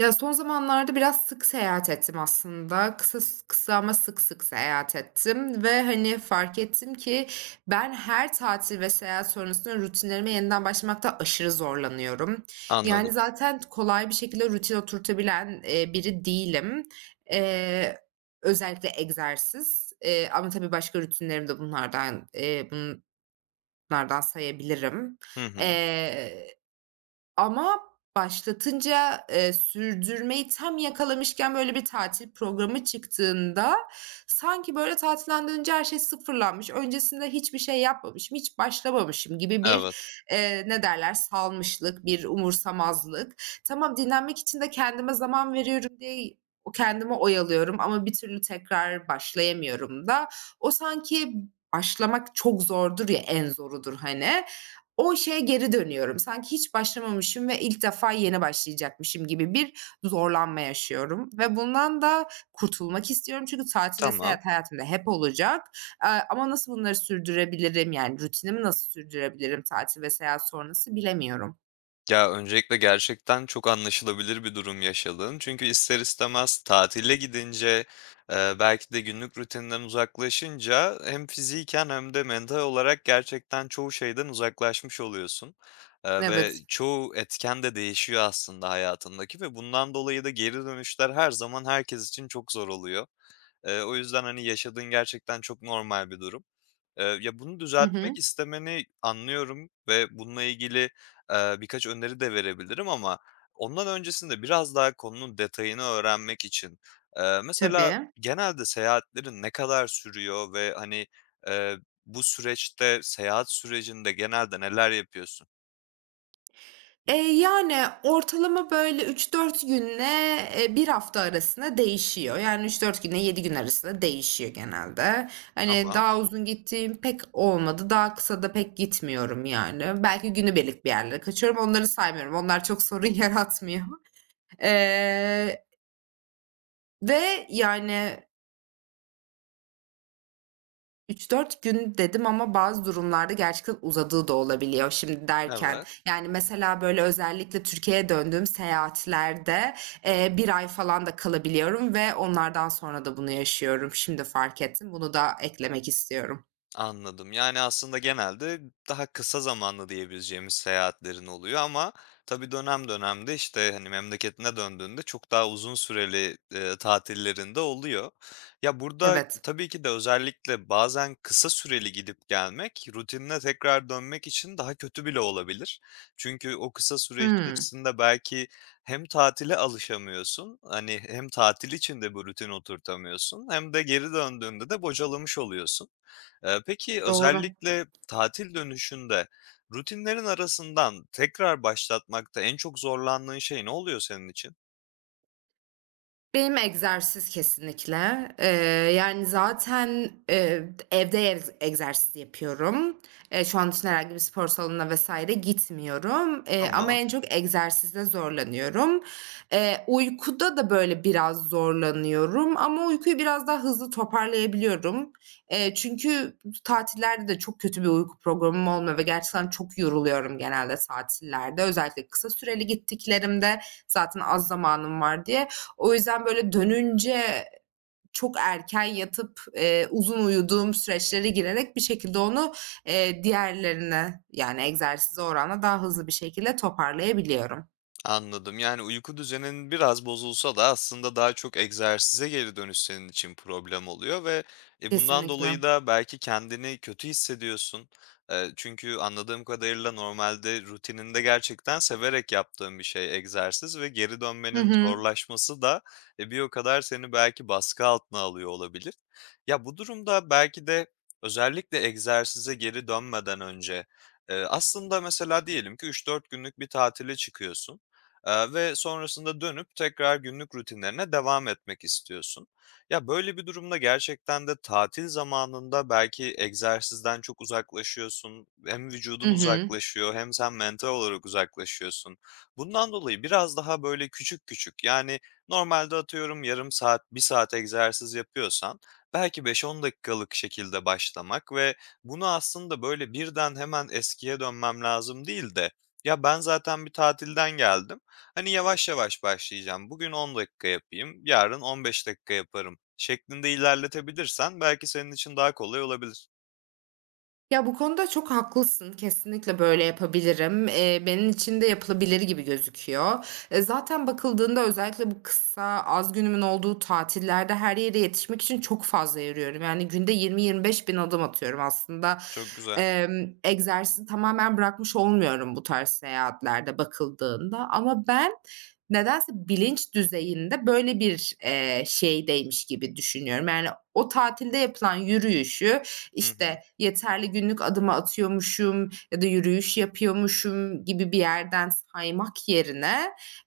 Ya, son zamanlarda biraz sık seyahat ettim aslında. Kısa kısa ama sık sık seyahat ettim ve, hani, fark ettim ki ben her tatil ve seyahat sonrasında rutinlerime yeniden başlamakta aşırı zorlanıyorum. Anladım. Yani, zaten kolay bir şekilde rutin oturtabilen, biri değilim. Eee, özellikle egzersiz, ama tabii başka rutinlerim de bunlardan sayabilirim. Hı hı. Eee ama başlatınca, sürdürmeyi tam yakalamışken böyle bir tatil programı çıktığında sanki böyle tatilden dönünce her şey sıfırlanmış, öncesinde hiçbir şey yapmamışım, hiç başlamamışım gibi bir, Evet, ne derler, salmışlık, bir umursamazlık. Tamam, dinlenmek için de kendime zaman veriyorum diye o kendimi oyalıyorum ama bir türlü tekrar başlayamıyorum da. O sanki başlamak çok zordur ya, en zorudur hani. O şeye geri dönüyorum. Sanki hiç başlamamışım ve ilk defa yeni başlayacakmışım gibi bir zorlanma yaşıyorum ve bundan da kurtulmak istiyorum. Çünkü tatil ve tamam. seyahat hayatımda hep olacak. Ama nasıl bunları sürdürebilirim? Yani rutinimi nasıl sürdürebilirim tatil ve seyahat sonrası bilemiyorum. Ya, öncelikle gerçekten çok anlaşılabilir bir durum yaşadığın. Çünkü ister istemez tatile gidince, belki de günlük rutininden uzaklaşınca hem fiziken hem de mental olarak gerçekten çoğu şeyden uzaklaşmış oluyorsun, ve Evet. çoğu etken de değişiyor aslında hayatındaki ve bundan dolayı da geri dönüşler her zaman herkes için çok zor oluyor. O yüzden, hani, yaşadığın gerçekten çok normal bir durum. Ya, bunu Hı düzeltmek hı. istemeni anlıyorum ve bununla ilgili, birkaç öneri de verebilirim ama ondan öncesinde biraz daha konunun detayını öğrenmek için, mesela Tabii. genelde seyahatlerin ne kadar sürüyor ve, hani, eee, bu süreçte, seyahat sürecinde genelde neler yapıyorsun? Yani ortalama böyle üç dört günle, bir hafta arasında değişiyor. Yani üç dört günle 7 gün arasında değişiyor genelde. Hani Tamam, daha uzun gittiğim pek olmadı. Daha kısa da pek gitmiyorum yani. Belki günübirlik bir yerlere kaçıyorum. Onları saymıyorum. Onlar çok sorun yaratmıyor. Eee, ve yani üç dört gün dedim ama bazı durumlarda gerçekten uzadığı da olabiliyor şimdi derken. evet. Yani mesela böyle özellikle Türkiye'ye döndüğüm seyahatlerde, bir ay falan da kalabiliyorum ve onlardan sonra da bunu yaşıyorum. Şimdi fark ettim. Bunu da eklemek istiyorum. Anladım. Yani, aslında genelde daha kısa zamanlı diyebileceğimiz seyahatlerin oluyor ama tabii dönem dönem de, işte, hani, memleketine döndüğünde çok daha uzun süreli, tatillerin oluyor. Ya, burada Evet. tabii ki de özellikle bazen kısa süreli gidip gelmek rutinine tekrar dönmek için daha kötü bile olabilir. Çünkü o kısa süre Hımm. içerisinde belki hem tatile alışamıyorsun, hani, hem tatil için de bu rutin oturtamıyorsun hem de geri döndüğünde de bocalamış oluyorsun. Peki Doğru. özellikle tatil dönüşünde rutinlerin arasından tekrar başlatmakta en çok zorlandığın şey ne oluyor senin için? Benim egzersiz kesinlikle. Yani zaten, evde egzersiz yapıyorum. Şu an için herhangi bir spor salonuna vs. gitmiyorum, ama Tamam. en çok egzersizde zorlanıyorum. Uykuda da böyle biraz zorlanıyorum ama uykuyu biraz daha hızlı toparlayabiliyorum. Çünkü tatillerde de çok kötü bir uyku programım olmuyor ve gerçekten çok yoruluyorum genelde tatillerde. Özellikle kısa süreli gittiklerimde zaten az zamanım var diye. O yüzden böyle dönünce çok erken yatıp, uzun uyuduğum süreçlere girerek bir şekilde onu, diğerlerine yani egzersize oranla daha hızlı bir şekilde toparlayabiliyorum. Anladım. Yani uyku düzenin biraz bozulsa da aslında daha çok egzersize geri dönüş senin için problem oluyor ve, bundan Kesinlikle. dolayı da belki kendini kötü hissediyorsun. Çünkü anladığım kadarıyla normalde rutininde gerçekten severek yaptığın bir şey egzersiz ve geri Hı dönmenin hı. zorlaşması da, bir o kadar seni belki baskı altına alıyor olabilir. Ya, bu durumda belki de özellikle egzersize geri dönmeden önce, aslında mesela diyelim ki 3-4 günlük bir tatile çıkıyorsun. Ve sonrasında dönüp tekrar günlük rutinlerine devam etmek istiyorsun. Ya, böyle bir durumda gerçekten de tatil zamanında belki egzersizden çok uzaklaşıyorsun. Hem Hı vücudun hı. uzaklaşıyor hem sen mental olarak uzaklaşıyorsun. Bundan dolayı biraz daha böyle küçük küçük, yani, normalde atıyorum yarım saat, bir saat egzersiz yapıyorsan belki 5-10 dakikalık şekilde başlamak ve bunu aslında böyle birden hemen eskiye dönmem lazım değil de, "Ya, ben zaten bir tatilden geldim. Hani yavaş yavaş başlayacağım. Bugün 10 dakika yapayım, yarın 15 dakika yaparım" şeklinde ilerletebilirsen belki senin için daha kolay olabilir. Ya, bu konuda çok haklısın. Kesinlikle böyle yapabilirim. Benim için de yapılabilir gibi gözüküyor. E, zaten bakıldığında özellikle bu kısa, az günümün olduğu tatillerde her yere yetişmek için çok fazla yürüyorum. Yani günde 20-25 bin adım atıyorum aslında. Çok güzel. Egzersizi tamamen bırakmış olmuyorum bu tarz seyahatlerde bakıldığında ama ben nedense bilinç düzeyinde böyle bir, şeydeymiş gibi düşünüyorum. Yani o tatilde yapılan yürüyüşü Hı hı. işte yeterli günlük adımı atıyormuşum ya da yürüyüş yapıyormuşum gibi bir yerden saymak yerine,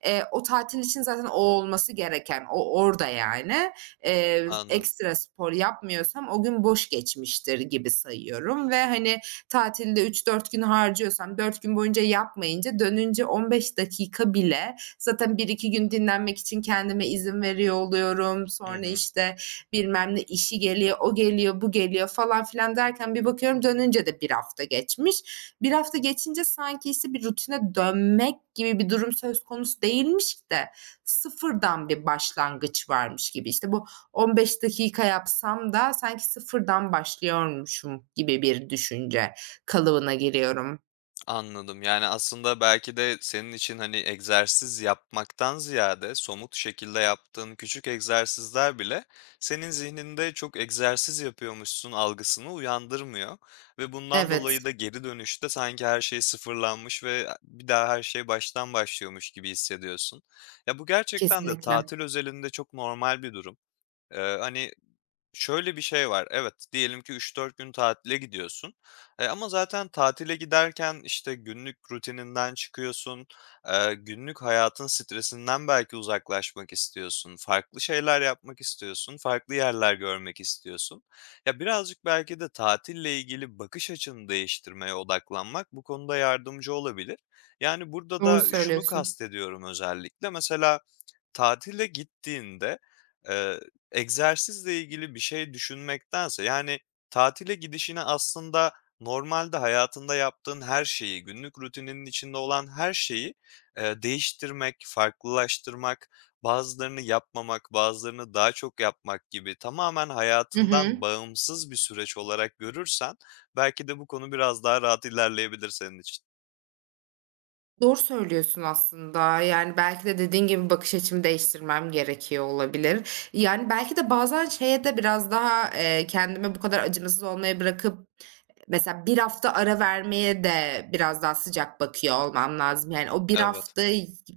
o tatil için zaten o olması gereken, o orada yani. Anladım. Ekstra spor yapmıyorsam o gün boş geçmiştir gibi sayıyorum ve, hani, tatilde üç dört gün harcıyorsam 4 gün boyunca yapmayınca dönünce 15 dakika bile zaten bir iki gün dinlenmek için kendime izin veriyor oluyorum. Hı Sonra, hı. işte, bilmem ne işi geliyor, o geliyor, bu geliyor falan filan derken bir bakıyorum dönünce de bir hafta geçmiş. Bir hafta geçince sanki işte bir rutine dönmek gibi bir durum söz konusu değilmiş de sıfırdan bir başlangıç varmış gibi. İşte bu 15 dakika yapsam da sanki sıfırdan başlıyormuşum gibi bir düşünce kalıbına giriyorum. Anladım. Yani, aslında belki de senin için, hani, egzersiz yapmaktan ziyade somut şekilde yaptığın küçük egzersizler bile senin zihninde çok egzersiz yapıyormuşsun algısını uyandırmıyor ve bundan Evet, dolayı da geri dönüşte sanki her şey sıfırlanmış ve bir daha her şey baştan başlıyormuş gibi hissediyorsun. Ya, bu gerçekten de kesinlikle. tatil özelinde çok normal bir durum. Hani, şöyle bir şey var. Evet, diyelim ki 3-4 gün tatile gidiyorsun. E, ama zaten tatile giderken, işte, günlük rutininden çıkıyorsun, günlük hayatın stresinden belki uzaklaşmak istiyorsun, farklı şeyler yapmak istiyorsun, farklı yerler görmek istiyorsun. Ya, birazcık belki de tatille ilgili bakış açını değiştirmeye odaklanmak bu konuda yardımcı olabilir. Yani, burada Doğru da şunu söylüyorsun. kastediyorum özellikle, mesela tatile gittiğinde, eee, egzersizle ilgili bir şey düşünmektense, yani, tatile gidişini aslında normalde hayatında yaptığın her şeyi, günlük rutininin içinde olan her şeyi, değiştirmek, farklılaştırmak, bazılarını yapmamak, bazılarını daha çok yapmak gibi tamamen Hı hayatından hı. bağımsız bir süreç olarak görürsen belki de bu konu biraz daha rahat ilerleyebilir senin için. Doğru söylüyorsun aslında. Yani, belki de dediğin gibi bakış açımı değiştirmem gerekiyor olabilir. Yani, belki de bazen şeye de biraz daha, kendimi bu kadar acımasız olmaya bırakıp mesela bir hafta ara vermeye de biraz daha sıcak bakıyor olmam lazım. Yani o bir Evet. hafta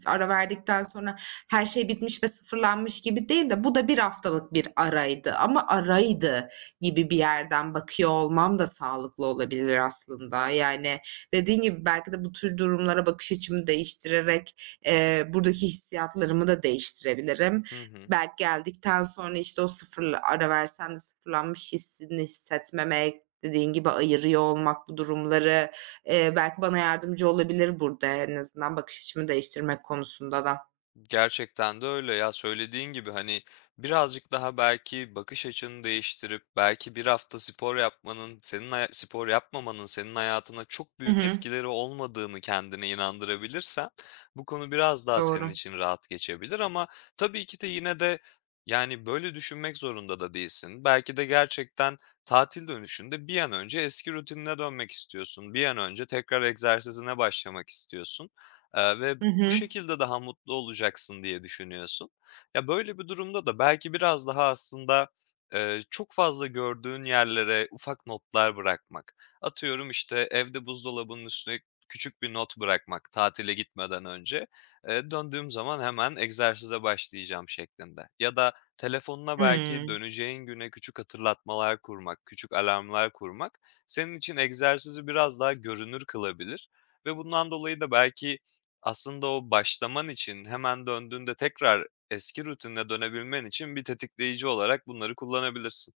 ara verdikten sonra her şey bitmiş ve sıfırlanmış gibi değil de bu da bir haftalık bir araydı ama araydı gibi bir yerden bakıyor olmam da sağlıklı olabilir aslında. Yani dediğin gibi belki de bu tür durumlara bakış açımı değiştirerek, buradaki hissiyatlarımı da değiştirebilirim. Hı hı. Belki geldikten sonra, işte, o sıfır ara versem de sıfırlanmış hissini hissetmemek, dediğin gibi ayırıyor olmak bu durumları, belki bana yardımcı olabilir burada en azından bakış açımı değiştirmek konusunda da. Gerçekten de öyle ya. Söylediğin gibi hani birazcık daha belki bakış açını değiştirip belki bir hafta spor yapmanın senin spor yapmamanın senin hayatına çok I büyük hı. etkileri olmadığını kendine inandırabilirsen bu konu biraz daha senin Doğru. için rahat geçebilir ama tabii ki de yine de yani böyle düşünmek zorunda da değilsin. Belki de gerçekten tatil dönüşünde bir an önce eski rutinine dönmek istiyorsun. Bir an önce tekrar egzersizine başlamak istiyorsun. Ve Hı bu hı. şekilde daha mutlu olacaksın diye düşünüyorsun. Ya, böyle bir durumda da belki biraz daha aslında, çok fazla gördüğün yerlere ufak notlar bırakmak, atıyorum, işte, evde buzdolabının üstüne küçük bir not bırakmak tatile gitmeden önce, döndüğüm zaman hemen egzersize başlayacağım şeklinde ya da telefonuna Hıı. belki döneceğin güne küçük hatırlatmalar kurmak, küçük alarmlar kurmak senin için egzersizi biraz daha görünür kılabilir ve bundan dolayı da belki aslında o başlaman için hemen döndüğünde tekrar eski rutinine dönebilmen için bir tetikleyici olarak bunları kullanabilirsin.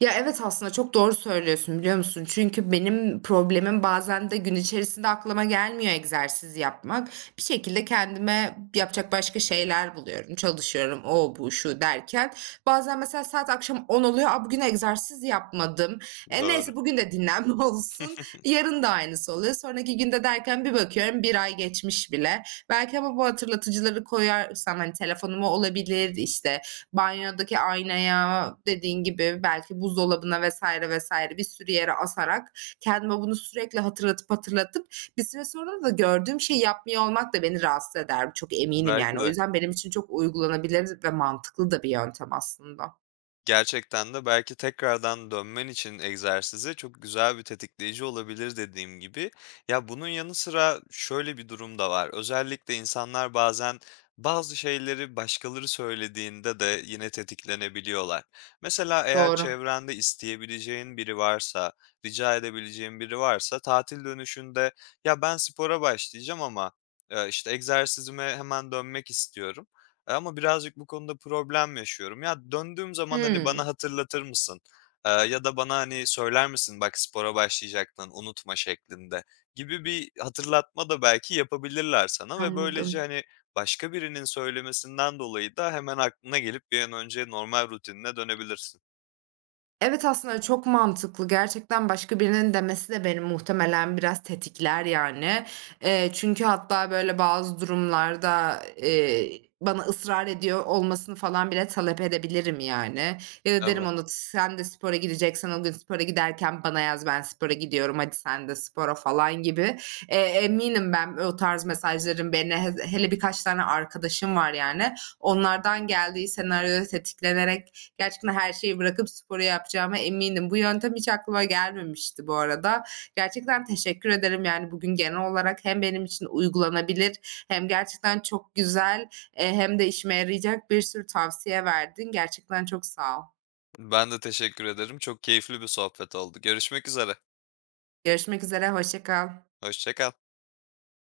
Ya, evet, aslında çok doğru söylüyorsun, biliyor musun? Çünkü benim problemim bazen de gün içerisinde aklıma gelmiyor egzersiz yapmak. Bir şekilde kendime yapacak başka şeyler buluyorum. Çalışıyorum, o, bu, şu derken. Bazen mesela saat akşam 10 oluyor. A, bugün egzersiz yapmadım. E, Doğru. neyse bugün de dinlenme olsun. Yarın da aynısı oluyor. Sonraki günde derken bir bakıyorum bir ay geçmiş bile. Belki ama bu hatırlatıcıları koyarsam, hani, telefonuma olabilir, işte, banyodaki aynaya, dediğin gibi belki buzdolabına vesaire vesaire bir sürü yere asarak kendime bunu sürekli hatırlatıp hatırlatıp bir süre sonra da gördüğüm şeyi yapmıyor olmak da beni rahatsız eder. Çok eminim Belki yani. O de. yüzden benim için çok uygulanabilir ve mantıklı da bir yöntem aslında. Gerçekten de belki tekrardan dönmen için egzersize çok güzel bir tetikleyici olabilir dediğim gibi. Ya, bunun yanı sıra şöyle bir durum da var. Özellikle insanlar bazen bazı şeyleri başkaları söylediğinde de yine tetiklenebiliyorlar. Mesela eğer Doğru. çevrende isteyebileceğin biri varsa, rica edebileceğin biri varsa tatil dönüşünde, "Ya, ben spora başlayacağım ama, işte, egzersizime hemen dönmek istiyorum." Ama birazcık bu konuda problem yaşıyorum. Ya, döndüğüm zaman, hani, bana Hımm, hatırlatır mısın, ya da bana, hani, söyler misin bak spora başlayacaktın unutma şeklinde gibi bir hatırlatma da belki yapabilirler sana ve böylece, anladım. hani, başka birinin söylemesinden dolayı da hemen aklına gelip bir an önce normal rutinine dönebilirsin. Evet, aslında çok mantıklı. Gerçekten başka birinin demesi de beni muhtemelen biraz tetikler yani. Çünkü hatta böyle bazı durumlarda, bana ısrar ediyor olmasını falan bile talep edebilirim yani. Ya da derim Evet. ona, "Sen de spora gideceksen o gün spora giderken bana yaz, ben spora gidiyorum, hadi sen de spora." falan gibi. Eminim ben o tarz mesajların beni hele birkaç tane arkadaşım var yani. Onlardan geldiği senaryoda tetiklenerek gerçekten her şeyi bırakıp sporu yapacağıma eminim. Bu yöntem hiç aklıma gelmemişti bu arada. Gerçekten teşekkür ederim, yani, bugün genel olarak hem benim için uygulanabilir hem gerçekten çok güzel, hem de işime yarayacak bir sürü tavsiye verdin. Gerçekten çok sağ ol. Ben de teşekkür ederim. Çok keyifli bir sohbet oldu. Görüşmek üzere. Görüşmek üzere, hoşça kal. Hoşça kal.